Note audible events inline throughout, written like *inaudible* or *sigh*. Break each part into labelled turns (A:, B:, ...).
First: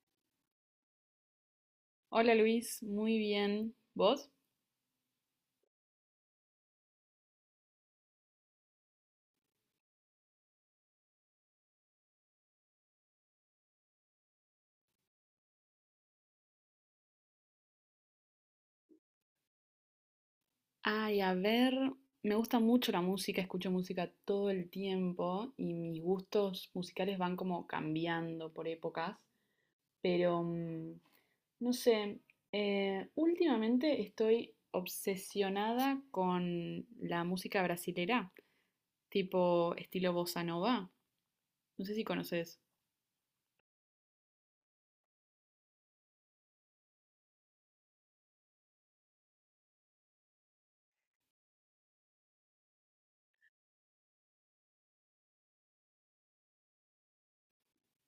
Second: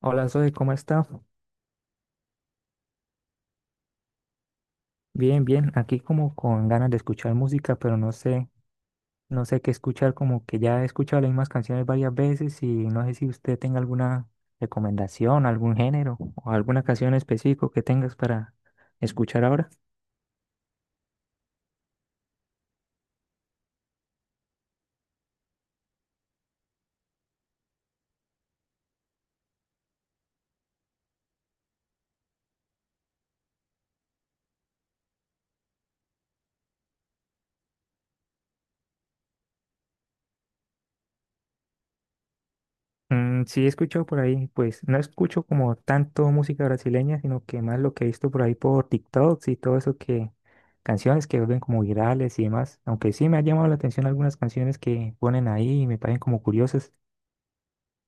A: Hola Zoe, ¿cómo está?
B: Hola Luis, muy bien. ¿Vos?
A: Bien, bien, aquí como con ganas de escuchar música, pero no sé, no sé qué escuchar, como que ya he escuchado las mismas canciones varias veces y no sé si usted tenga alguna recomendación, algún género o alguna canción específico que tengas para escuchar ahora.
B: Ay, a ver, me gusta mucho la música, escucho música todo el tiempo y mis gustos musicales van como cambiando por épocas, pero no sé, últimamente estoy obsesionada con la música brasilera, tipo estilo bossa nova. No sé si conoces.
A: Mm, sí, he escuchado por ahí, pues no escucho como tanto música brasileña, sino que más lo que he visto por ahí por TikToks y todo eso que canciones que ven como virales y demás, aunque sí me ha llamado la atención algunas canciones que ponen ahí y me parecen como curiosas.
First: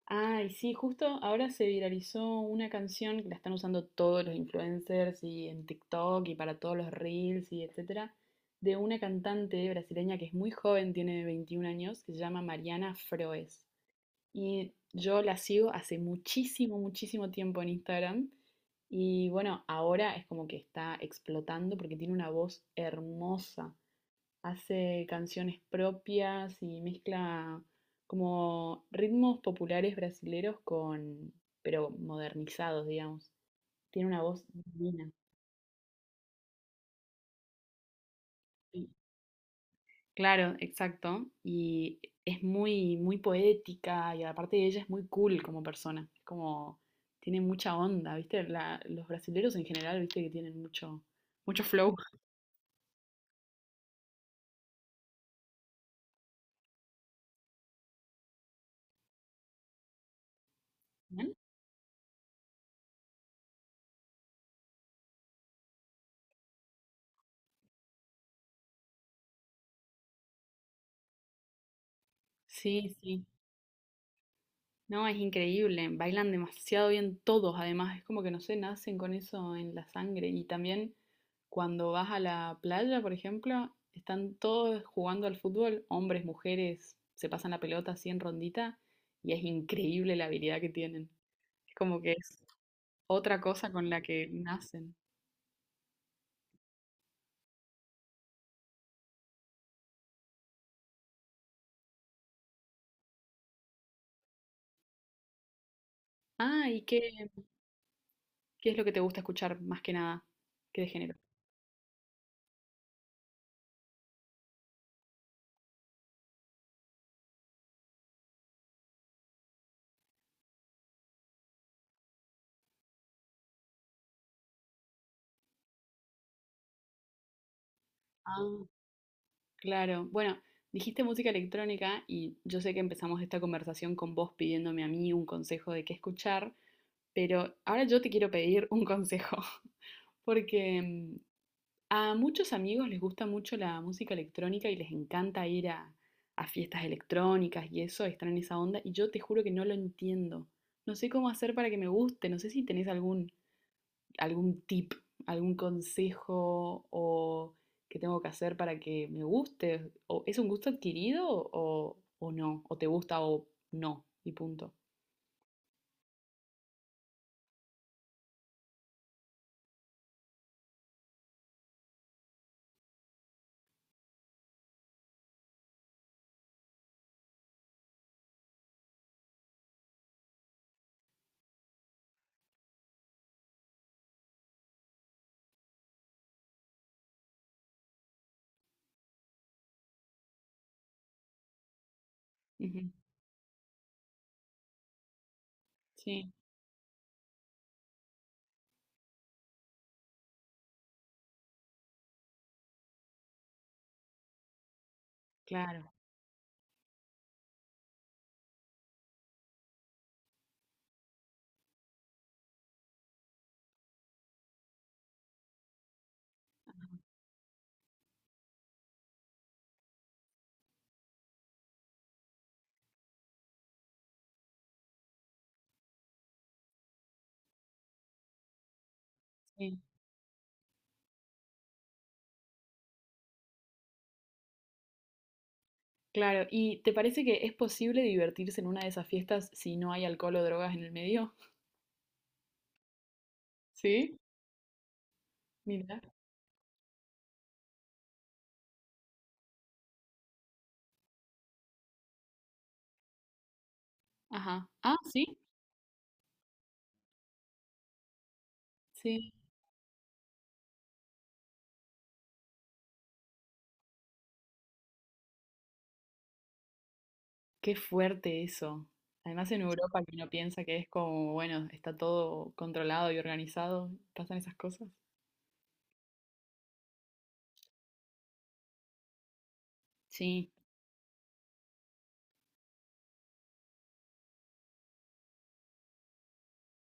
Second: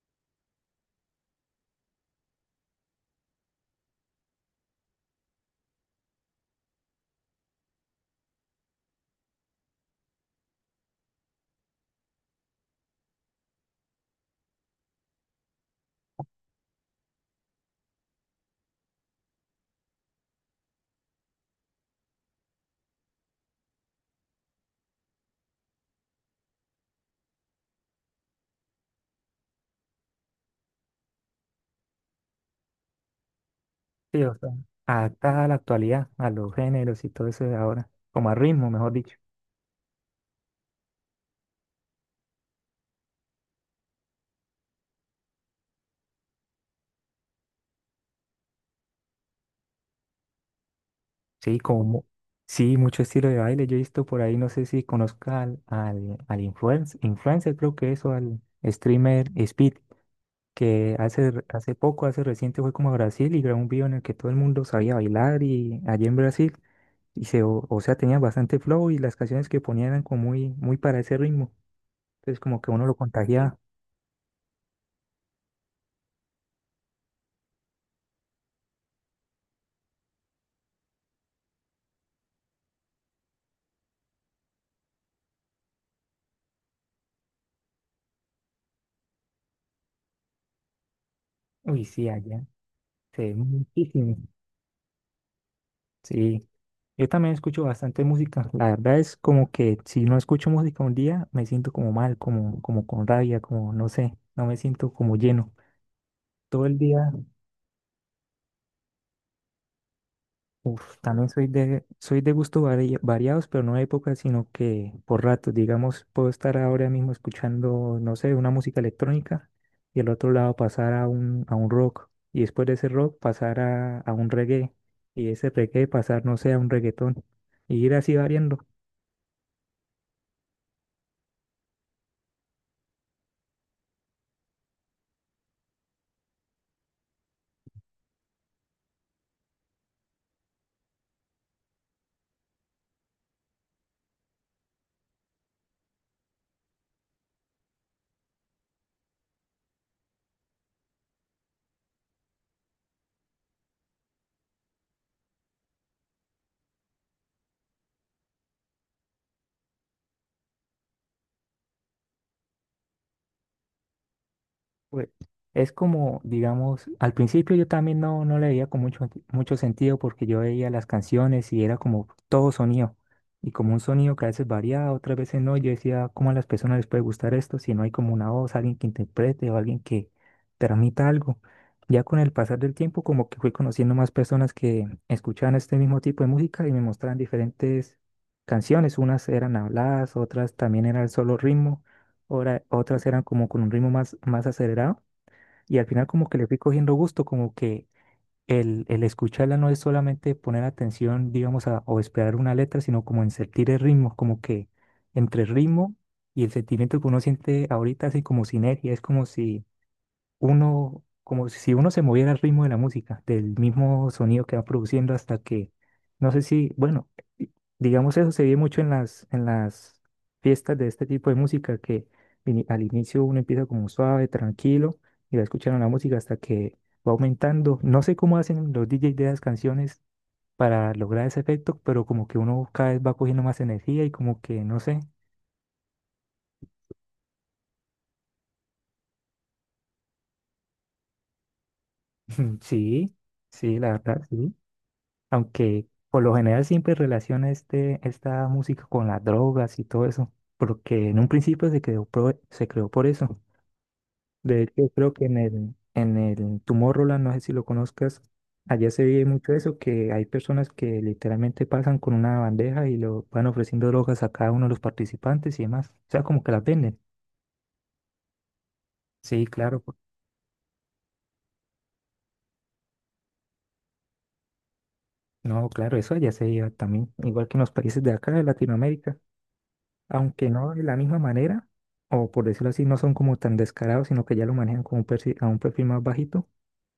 B: Ay, sí, justo ahora se viralizó una canción que la están usando todos los influencers y en TikTok y para todos los reels y etcétera, de una cantante brasileña que es muy joven, tiene 21 años, que se llama Mariana Froes. Y yo la sigo hace muchísimo, muchísimo tiempo en Instagram. Y bueno, ahora es como que está explotando porque tiene una voz hermosa, hace canciones propias y mezcla como ritmos populares brasileros con, pero modernizados, digamos. Tiene
A: Sí,
B: una
A: o
B: voz
A: sea,
B: divina.
A: adaptada a la actualidad, a los géneros y todo eso de ahora, como a ritmo,
B: Sí.
A: mejor dicho.
B: Claro, exacto. Y es muy, muy poética y aparte de ella es muy cool como persona. Es como, tiene mucha onda, ¿viste? Los brasileros en general, ¿viste? Que tienen mucho,
A: Sí,
B: mucho flow.
A: como, sí, mucho estilo de baile. Yo he visto por ahí, no sé si conozca al influencer, creo que eso, al streamer Speed, que hace,
B: Ujú.
A: hace poco, hace reciente fue como a Brasil y grabó un video en el que todo el mundo sabía bailar y allí en Brasil, y se, o sea, tenía bastante flow y las canciones que ponían eran como muy, muy para ese ritmo. Entonces, como que uno lo
B: Sí, sí.
A: contagiaba.
B: No, es increíble, bailan demasiado bien todos, además es como que no sé, nacen con eso en la sangre. Y también cuando vas a la playa, por ejemplo, están todos jugando al fútbol, hombres, mujeres, se pasan la pelota así en rondita y es increíble la habilidad que tienen. Es
A: Uy,
B: como
A: sí,
B: que es
A: allá se ve
B: otra cosa con la
A: muchísimo.
B: que nacen.
A: Sí. Yo también escucho bastante música. La verdad es como que si no escucho música un día, me siento como mal, como, como con rabia, como no sé, no me siento como lleno. Todo
B: Ah,
A: el
B: ¿y
A: día,
B: qué, qué es lo que te gusta escuchar más que nada? ¿Qué de
A: uf,
B: género?
A: también soy soy de gustos variados, pero no de épocas, sino que por ratos, digamos, puedo estar ahora mismo escuchando, no sé, una música electrónica y al otro lado pasar a a un rock y después de ese rock pasar a un reggae y ese reggae pasar, no sé, a un reggaetón y ir así variando.
B: Ah. Claro, bueno, dijiste música electrónica y yo sé que empezamos esta conversación con vos pidiéndome a mí un consejo de qué escuchar, pero ahora yo te quiero pedir un consejo, *laughs* porque a muchos amigos les gusta mucho la música electrónica y les encanta ir a fiestas electrónicas y eso, están en esa onda, y yo te juro que no lo entiendo. No sé cómo hacer para que me guste, no sé si tenés algún algún tip, algún consejo o ¿qué tengo que hacer para que me guste? ¿O es un gusto adquirido o no? ¿O te gusta o no? Y punto.
A: Pues, es como, digamos, al principio yo también no le veía con mucho, mucho sentido porque yo veía las canciones y era como todo sonido. Y como un sonido que a veces variaba, otras veces no. y Yo decía, ¿cómo a las personas les puede gustar esto si no hay como una voz, alguien que interprete o alguien que transmita algo? Ya con el pasar del tiempo, como que fui conociendo más personas que escuchaban este mismo tipo de música y me mostraban diferentes canciones. Unas eran habladas, otras también era el solo ritmo,
B: Ujú.
A: otras eran como con un ritmo más, más acelerado. Y al final como
B: Sí,
A: que le fui cogiendo gusto, como que el escucharla no es solamente poner atención, digamos, a, o esperar una letra, sino como en sentir el ritmo, como que entre el
B: claro,
A: ritmo y el sentimiento que uno siente ahorita, así como sinergia, es como si uno se moviera al ritmo de la música, del mismo sonido que va produciendo hasta que, no sé si, bueno, i- digamos eso se ve mucho en las fiestas de este tipo de música, que al inicio uno empieza como suave, tranquilo, y va escuchando la música hasta que va aumentando. No sé cómo hacen los DJs de las
B: sí,
A: canciones para lograr ese efecto, pero como que uno cada vez va cogiendo más energía y como que, no sé,
B: claro. ¿Y te parece que es posible divertirse en una de esas fiestas si no hay alcohol o drogas en el medio? *laughs*
A: *laughs* sí, sí, la
B: Sí,
A: verdad, sí. Aunque
B: mira.
A: por lo general siempre relaciona este, esta música con las drogas y todo eso, porque en un principio se creó, se creó por eso. De
B: Ajá.
A: hecho,
B: Ah,
A: creo que
B: sí,
A: en el Tomorrowland, no sé si lo conozcas, allá se ve
B: sí.
A: mucho eso, que hay personas que literalmente pasan con una bandeja y lo van ofreciendo drogas a cada uno de los participantes y demás. O sea, como que las venden.
B: Qué fuerte eso.
A: Sí,
B: Además en
A: claro.
B: Europa que uno piensa que es como, bueno, está todo controlado y organizado, pasan esas cosas.
A: No, claro, eso allá se veía también, igual que en los países de acá, de Latinoamérica, aunque
B: Sí.
A: no de la misma manera, o por decirlo así, no son como tan descarados, sino que ya lo manejan como un perfil, a un perfil más bajito,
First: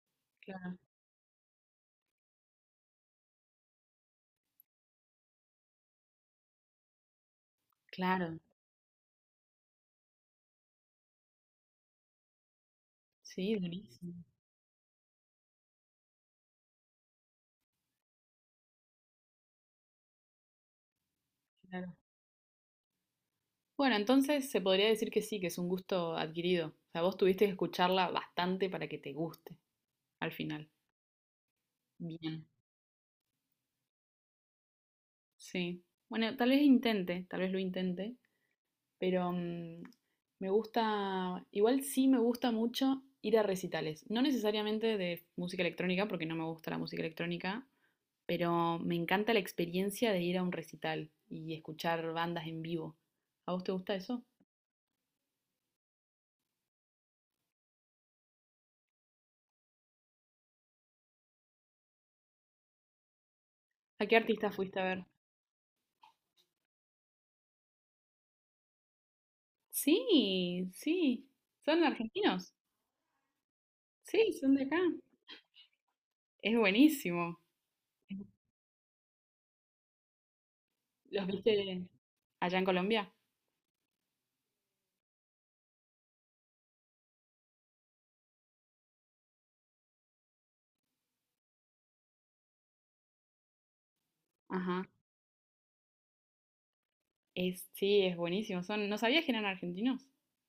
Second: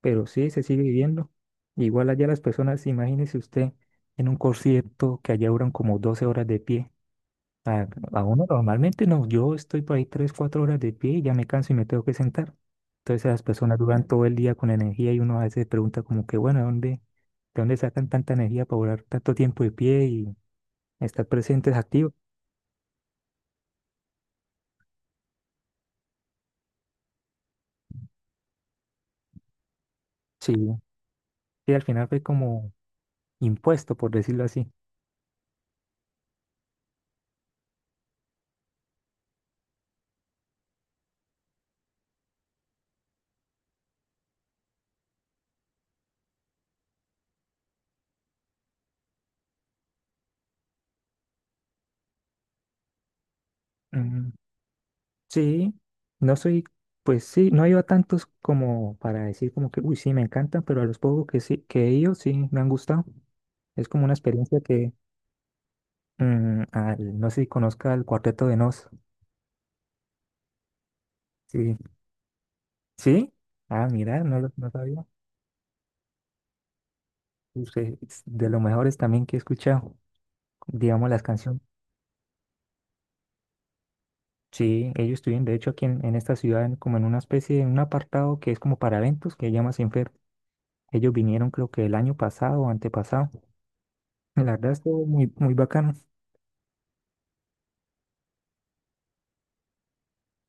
A: pero sí se
B: Claro,
A: sigue viviendo. Igual allá las personas, imagínese usted en un concierto que allá duran como 12 horas de pie. A, a
B: claro,
A: uno normalmente no, yo estoy por ahí 3 o 4 horas de pie y ya me canso y me tengo que sentar. Entonces las
B: sí,
A: personas duran
B: durísimo,
A: todo el día con energía y uno a veces se pregunta como que, bueno, ¿de de dónde sacan tanta energía para durar tanto tiempo de pie y estar presentes,
B: claro.
A: activos?
B: Bueno, entonces se podría decir que sí, que es un gusto adquirido. O sea, vos tuviste que escucharla bastante para que te guste al
A: Sí.
B: final.
A: Sí, al final fue
B: Bien,
A: como impuesto, por decirlo así.
B: sí. Bueno, tal vez intente, tal vez lo intente, pero me gusta, igual sí me gusta mucho ir a recitales. No necesariamente de música electrónica, porque no me gusta la música electrónica, pero me encanta la experiencia de ir a un recital y escuchar bandas en vivo. ¿A vos te gusta eso?
A: Mm, sí, no soy, pues sí, no he ido a tantos como para decir como que, uy, sí, me encantan, pero a los pocos que sí, que he ido, sí, me han gustado. Es
B: ¿A
A: como una
B: qué artista
A: experiencia
B: fuiste a
A: que,
B: ver?
A: mm, no sé si conozca el Cuarteto de Nos.
B: Sí, sí.
A: Sí,
B: ¿Son argentinos?
A: sí, ah, mira,
B: Sí,
A: no,
B: son de
A: no
B: acá.
A: sabía.
B: Es buenísimo.
A: Usted es de los mejores también que he escuchado, digamos, las
B: ¿Los
A: canciones.
B: viste allá en Colombia?
A: Sí, ellos estuvieron, de hecho, aquí en esta ciudad, como en una especie, en un apartado que es como para eventos, que se llama Sin. Ellos vinieron creo que el año pasado o antepasado. La verdad
B: Ajá.
A: estuvo muy, muy bacano.
B: Es, sí, es buenísimo. Son, no sabía que eran argentinos.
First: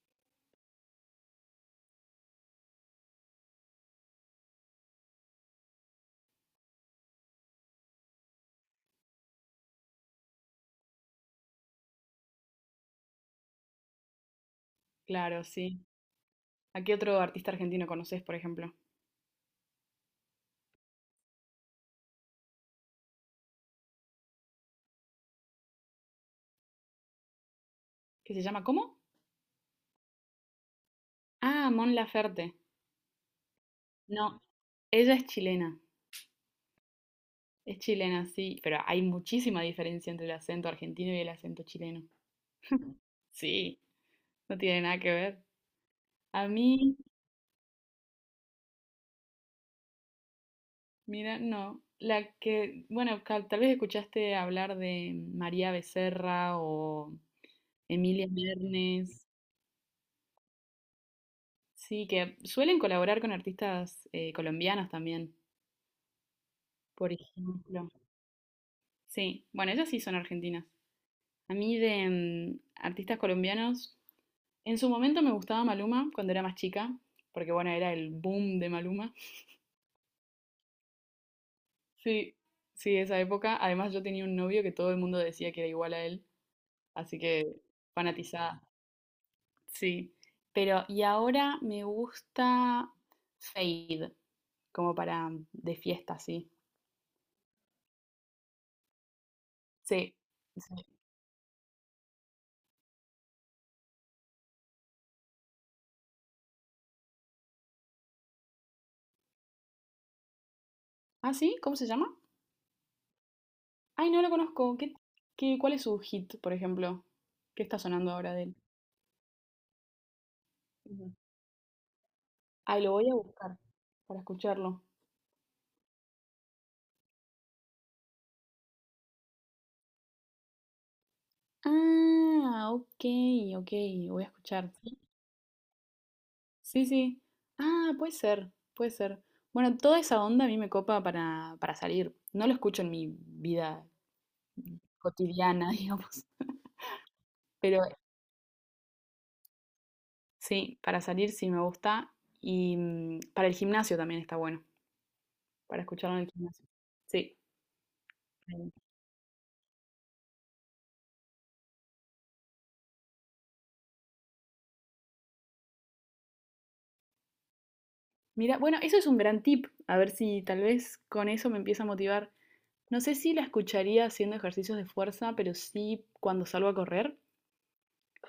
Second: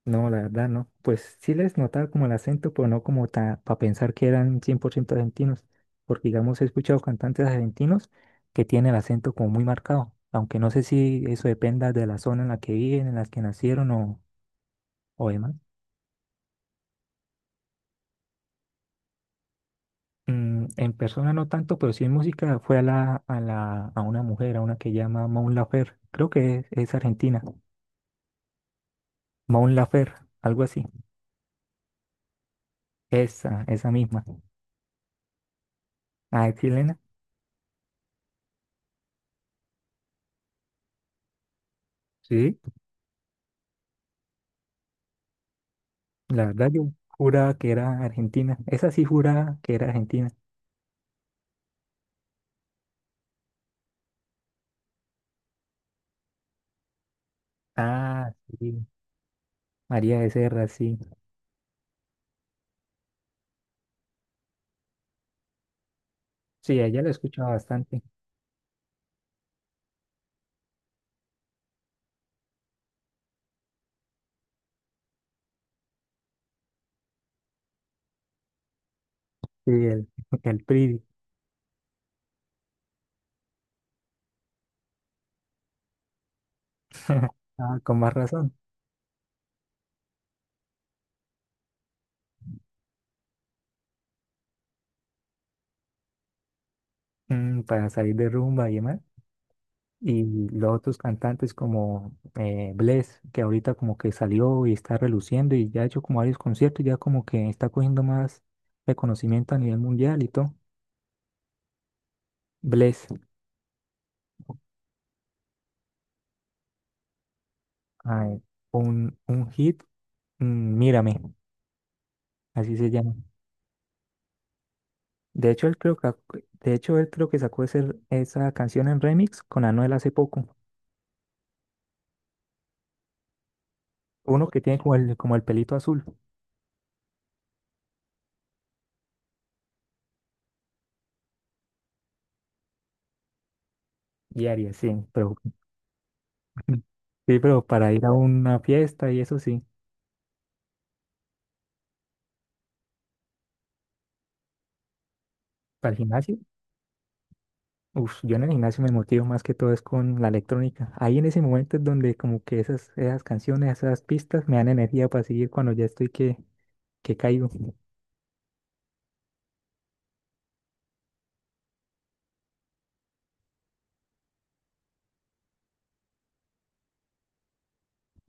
A: No, la verdad no. Pues sí les notaba como el acento, pero no como para pensar que eran 100% argentinos. Porque digamos, he escuchado cantantes argentinos que tienen el acento como muy marcado. Aunque no sé si eso dependa de la zona en la que viven, en la que nacieron o
B: Claro,
A: demás.
B: sí. ¿A qué otro artista argentino conoces, por ejemplo?
A: Mm, en persona no tanto, pero sí en música fue a la, a una mujer, a una que llama Maun Laferte. Creo que es argentina.
B: ¿Qué se llama? ¿Cómo?
A: Maun Laferte, algo así.
B: Ah, Mon Laferte.
A: Esa misma.
B: No, ella es chilena.
A: Ah, es chilena.
B: Es chilena, sí. Pero hay muchísima diferencia entre el acento argentino y el acento chileno.
A: Sí,
B: *laughs* Sí, no tiene nada que ver.
A: la
B: A
A: verdad yo
B: mí
A: juraba que era argentina. Esa sí juraba que era argentina.
B: mira, no. La que, bueno, tal vez escuchaste hablar de María Becerra o Emilia
A: Ah, sí.
B: Mernes.
A: María Becerra, sí.
B: Sí, que suelen colaborar con artistas colombianos también,
A: Sí, a ella la
B: por
A: escuchaba
B: ejemplo.
A: bastante.
B: Sí, bueno, ellas sí son argentinas. A mí de artistas colombianos, en su momento me gustaba Maluma cuando era más chica, porque bueno, era el boom de Maluma.
A: Sí, el, *laughs* el Pridi.
B: Sí, sí, esa época. Además yo tenía un novio que todo el mundo decía que era igual a él, así
A: *laughs*
B: que
A: Ah, con más razón.
B: fanatizada. Sí, pero y ahora me gusta Fade, como para de fiesta, sí.
A: Mm, para salir de rumba y demás.
B: Sí,
A: Y los
B: sí.
A: otros cantantes como Bless, que ahorita como que salió y está reluciendo y ya ha hecho como varios conciertos y ya como que está cogiendo más reconocimiento a nivel mundial y todo.
B: ¿Ah, sí? ¿Cómo se llama?
A: Bless.
B: Ay, no lo conozco. ¿Qué, cuál es su hit, por ejemplo? ¿Qué está sonando
A: A
B: ahora
A: ver,
B: de él?
A: un hit, mm,
B: Ujú.
A: Mírame, así
B: Ay,
A: se
B: lo voy
A: llama.
B: a buscar para escucharlo.
A: De hecho, él creo que, de hecho, él creo que sacó esa canción en remix con Anuel hace poco.
B: Ah, ok, ok, voy a
A: Uno que
B: escuchar.
A: tiene como el pelito azul
B: Sí, sí, sí. Ah, puede ser, puede ser. Bueno, toda esa onda a mí me copa para salir. No lo escucho en mi vida
A: y Aries, sí, pero
B: cotidiana, *laughs* digamos.
A: *laughs* sí, pero
B: Pero
A: para ir a una fiesta y eso sí,
B: sí, para salir sí me gusta. Y para el gimnasio también está bueno, para
A: para el
B: escucharlo en el
A: gimnasio.
B: gimnasio. Sí.
A: Uf, yo en el
B: Mm.
A: gimnasio me motivo más que todo es con la electrónica. Ahí en ese momento es donde como que esas, esas canciones, esas pistas me dan energía para seguir cuando ya estoy que caigo.
B: Mira, bueno, eso es un gran tip. A ver si tal vez con eso me empieza a motivar. No sé si la escucharía haciendo ejercicios de fuerza, pero sí cuando salgo a correr.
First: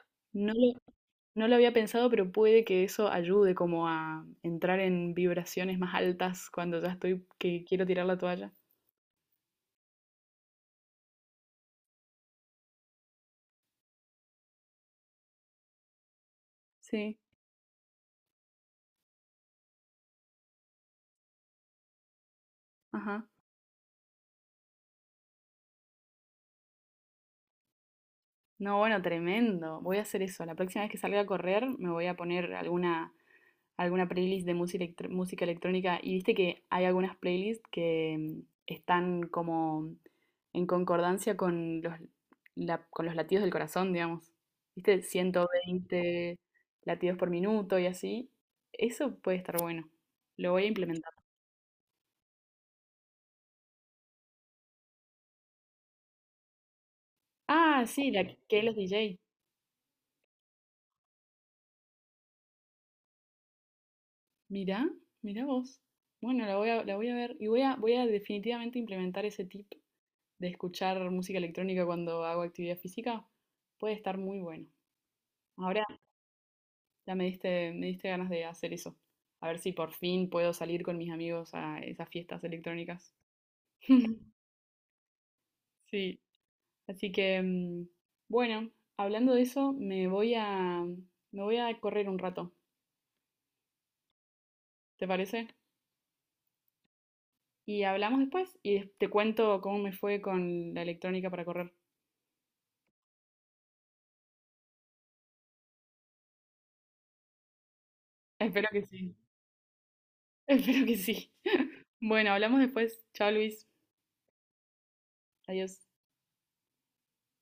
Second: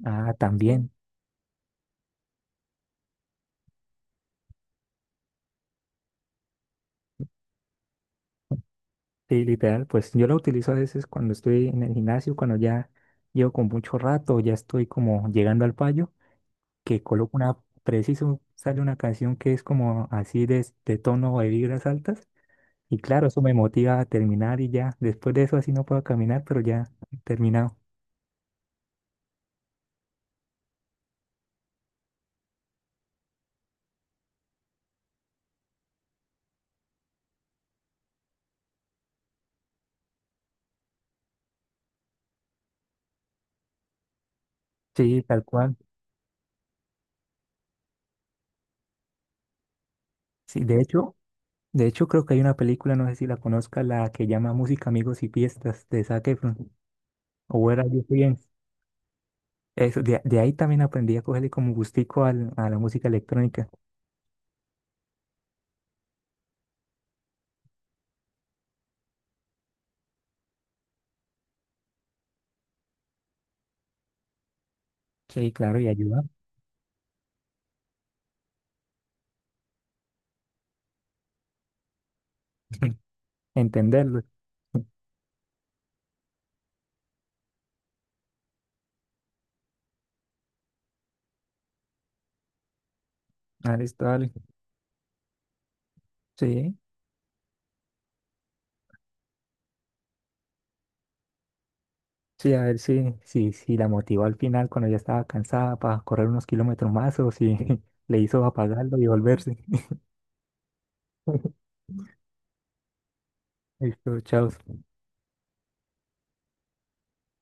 A: Ah,
B: No lo,
A: también.
B: no lo había pensado, pero puede que eso ayude como a entrar en vibraciones más altas cuando ya estoy que quiero tirar la toalla.
A: Sí, literal, pues yo la utilizo a veces cuando estoy en el gimnasio, cuando ya llevo con mucho rato, ya estoy como llegando al fallo, que
B: Sí,
A: coloco una, preciso, sale una canción que es como así de tono de vibras altas, y claro,
B: ajá.
A: eso me motiva a terminar y ya, después de eso así no puedo caminar, pero ya he terminado.
B: No, bueno, tremendo. Voy a hacer eso. La próxima vez que salga a correr me voy a poner alguna, alguna playlist de música, música electrónica. Y viste que hay algunas playlists que están como en concordancia con los, con los latidos del corazón, digamos. Viste,
A: Sí, tal cual.
B: 120 latidos por minuto y así. Eso puede estar bueno. Lo
A: Sí,
B: voy a implementar.
A: de hecho creo que hay una película, no sé si la conozca, la que llama Música, Amigos y Fiestas de Zac Efron, o Where
B: Ah,
A: Are You
B: sí, la
A: Bien.
B: que los DJ.
A: Eso, de ahí también aprendí a cogerle como gustico a la música electrónica.
B: Mirá, mirá vos. La voy a ver y voy a definitivamente implementar ese tip de escuchar música electrónica cuando hago actividad física. Puede estar muy bueno.
A: Sí, claro,
B: Ahora
A: y ayuda
B: me diste ganas de hacer eso. A ver si por fin puedo salir con mis amigos a esas fiestas electrónicas.
A: a entenderlo.
B: *laughs* Sí, así que bueno, hablando de eso, me voy a correr un rato,
A: Ah, listo, dale.
B: ¿te parece?
A: Sí,
B: Y hablamos después y te cuento cómo me fue con la electrónica para correr.
A: sí, a ver si, si, si la motivó al final cuando ya estaba cansada para correr unos kilómetros más o si *laughs* le hizo
B: Espero que
A: apagarlo y
B: sí.
A: volverse.
B: *laughs* Espero que sí.
A: *laughs*
B: *laughs* Bueno, hablamos después. Chao, Luis.
A: Listo, chao.
B: Adiós.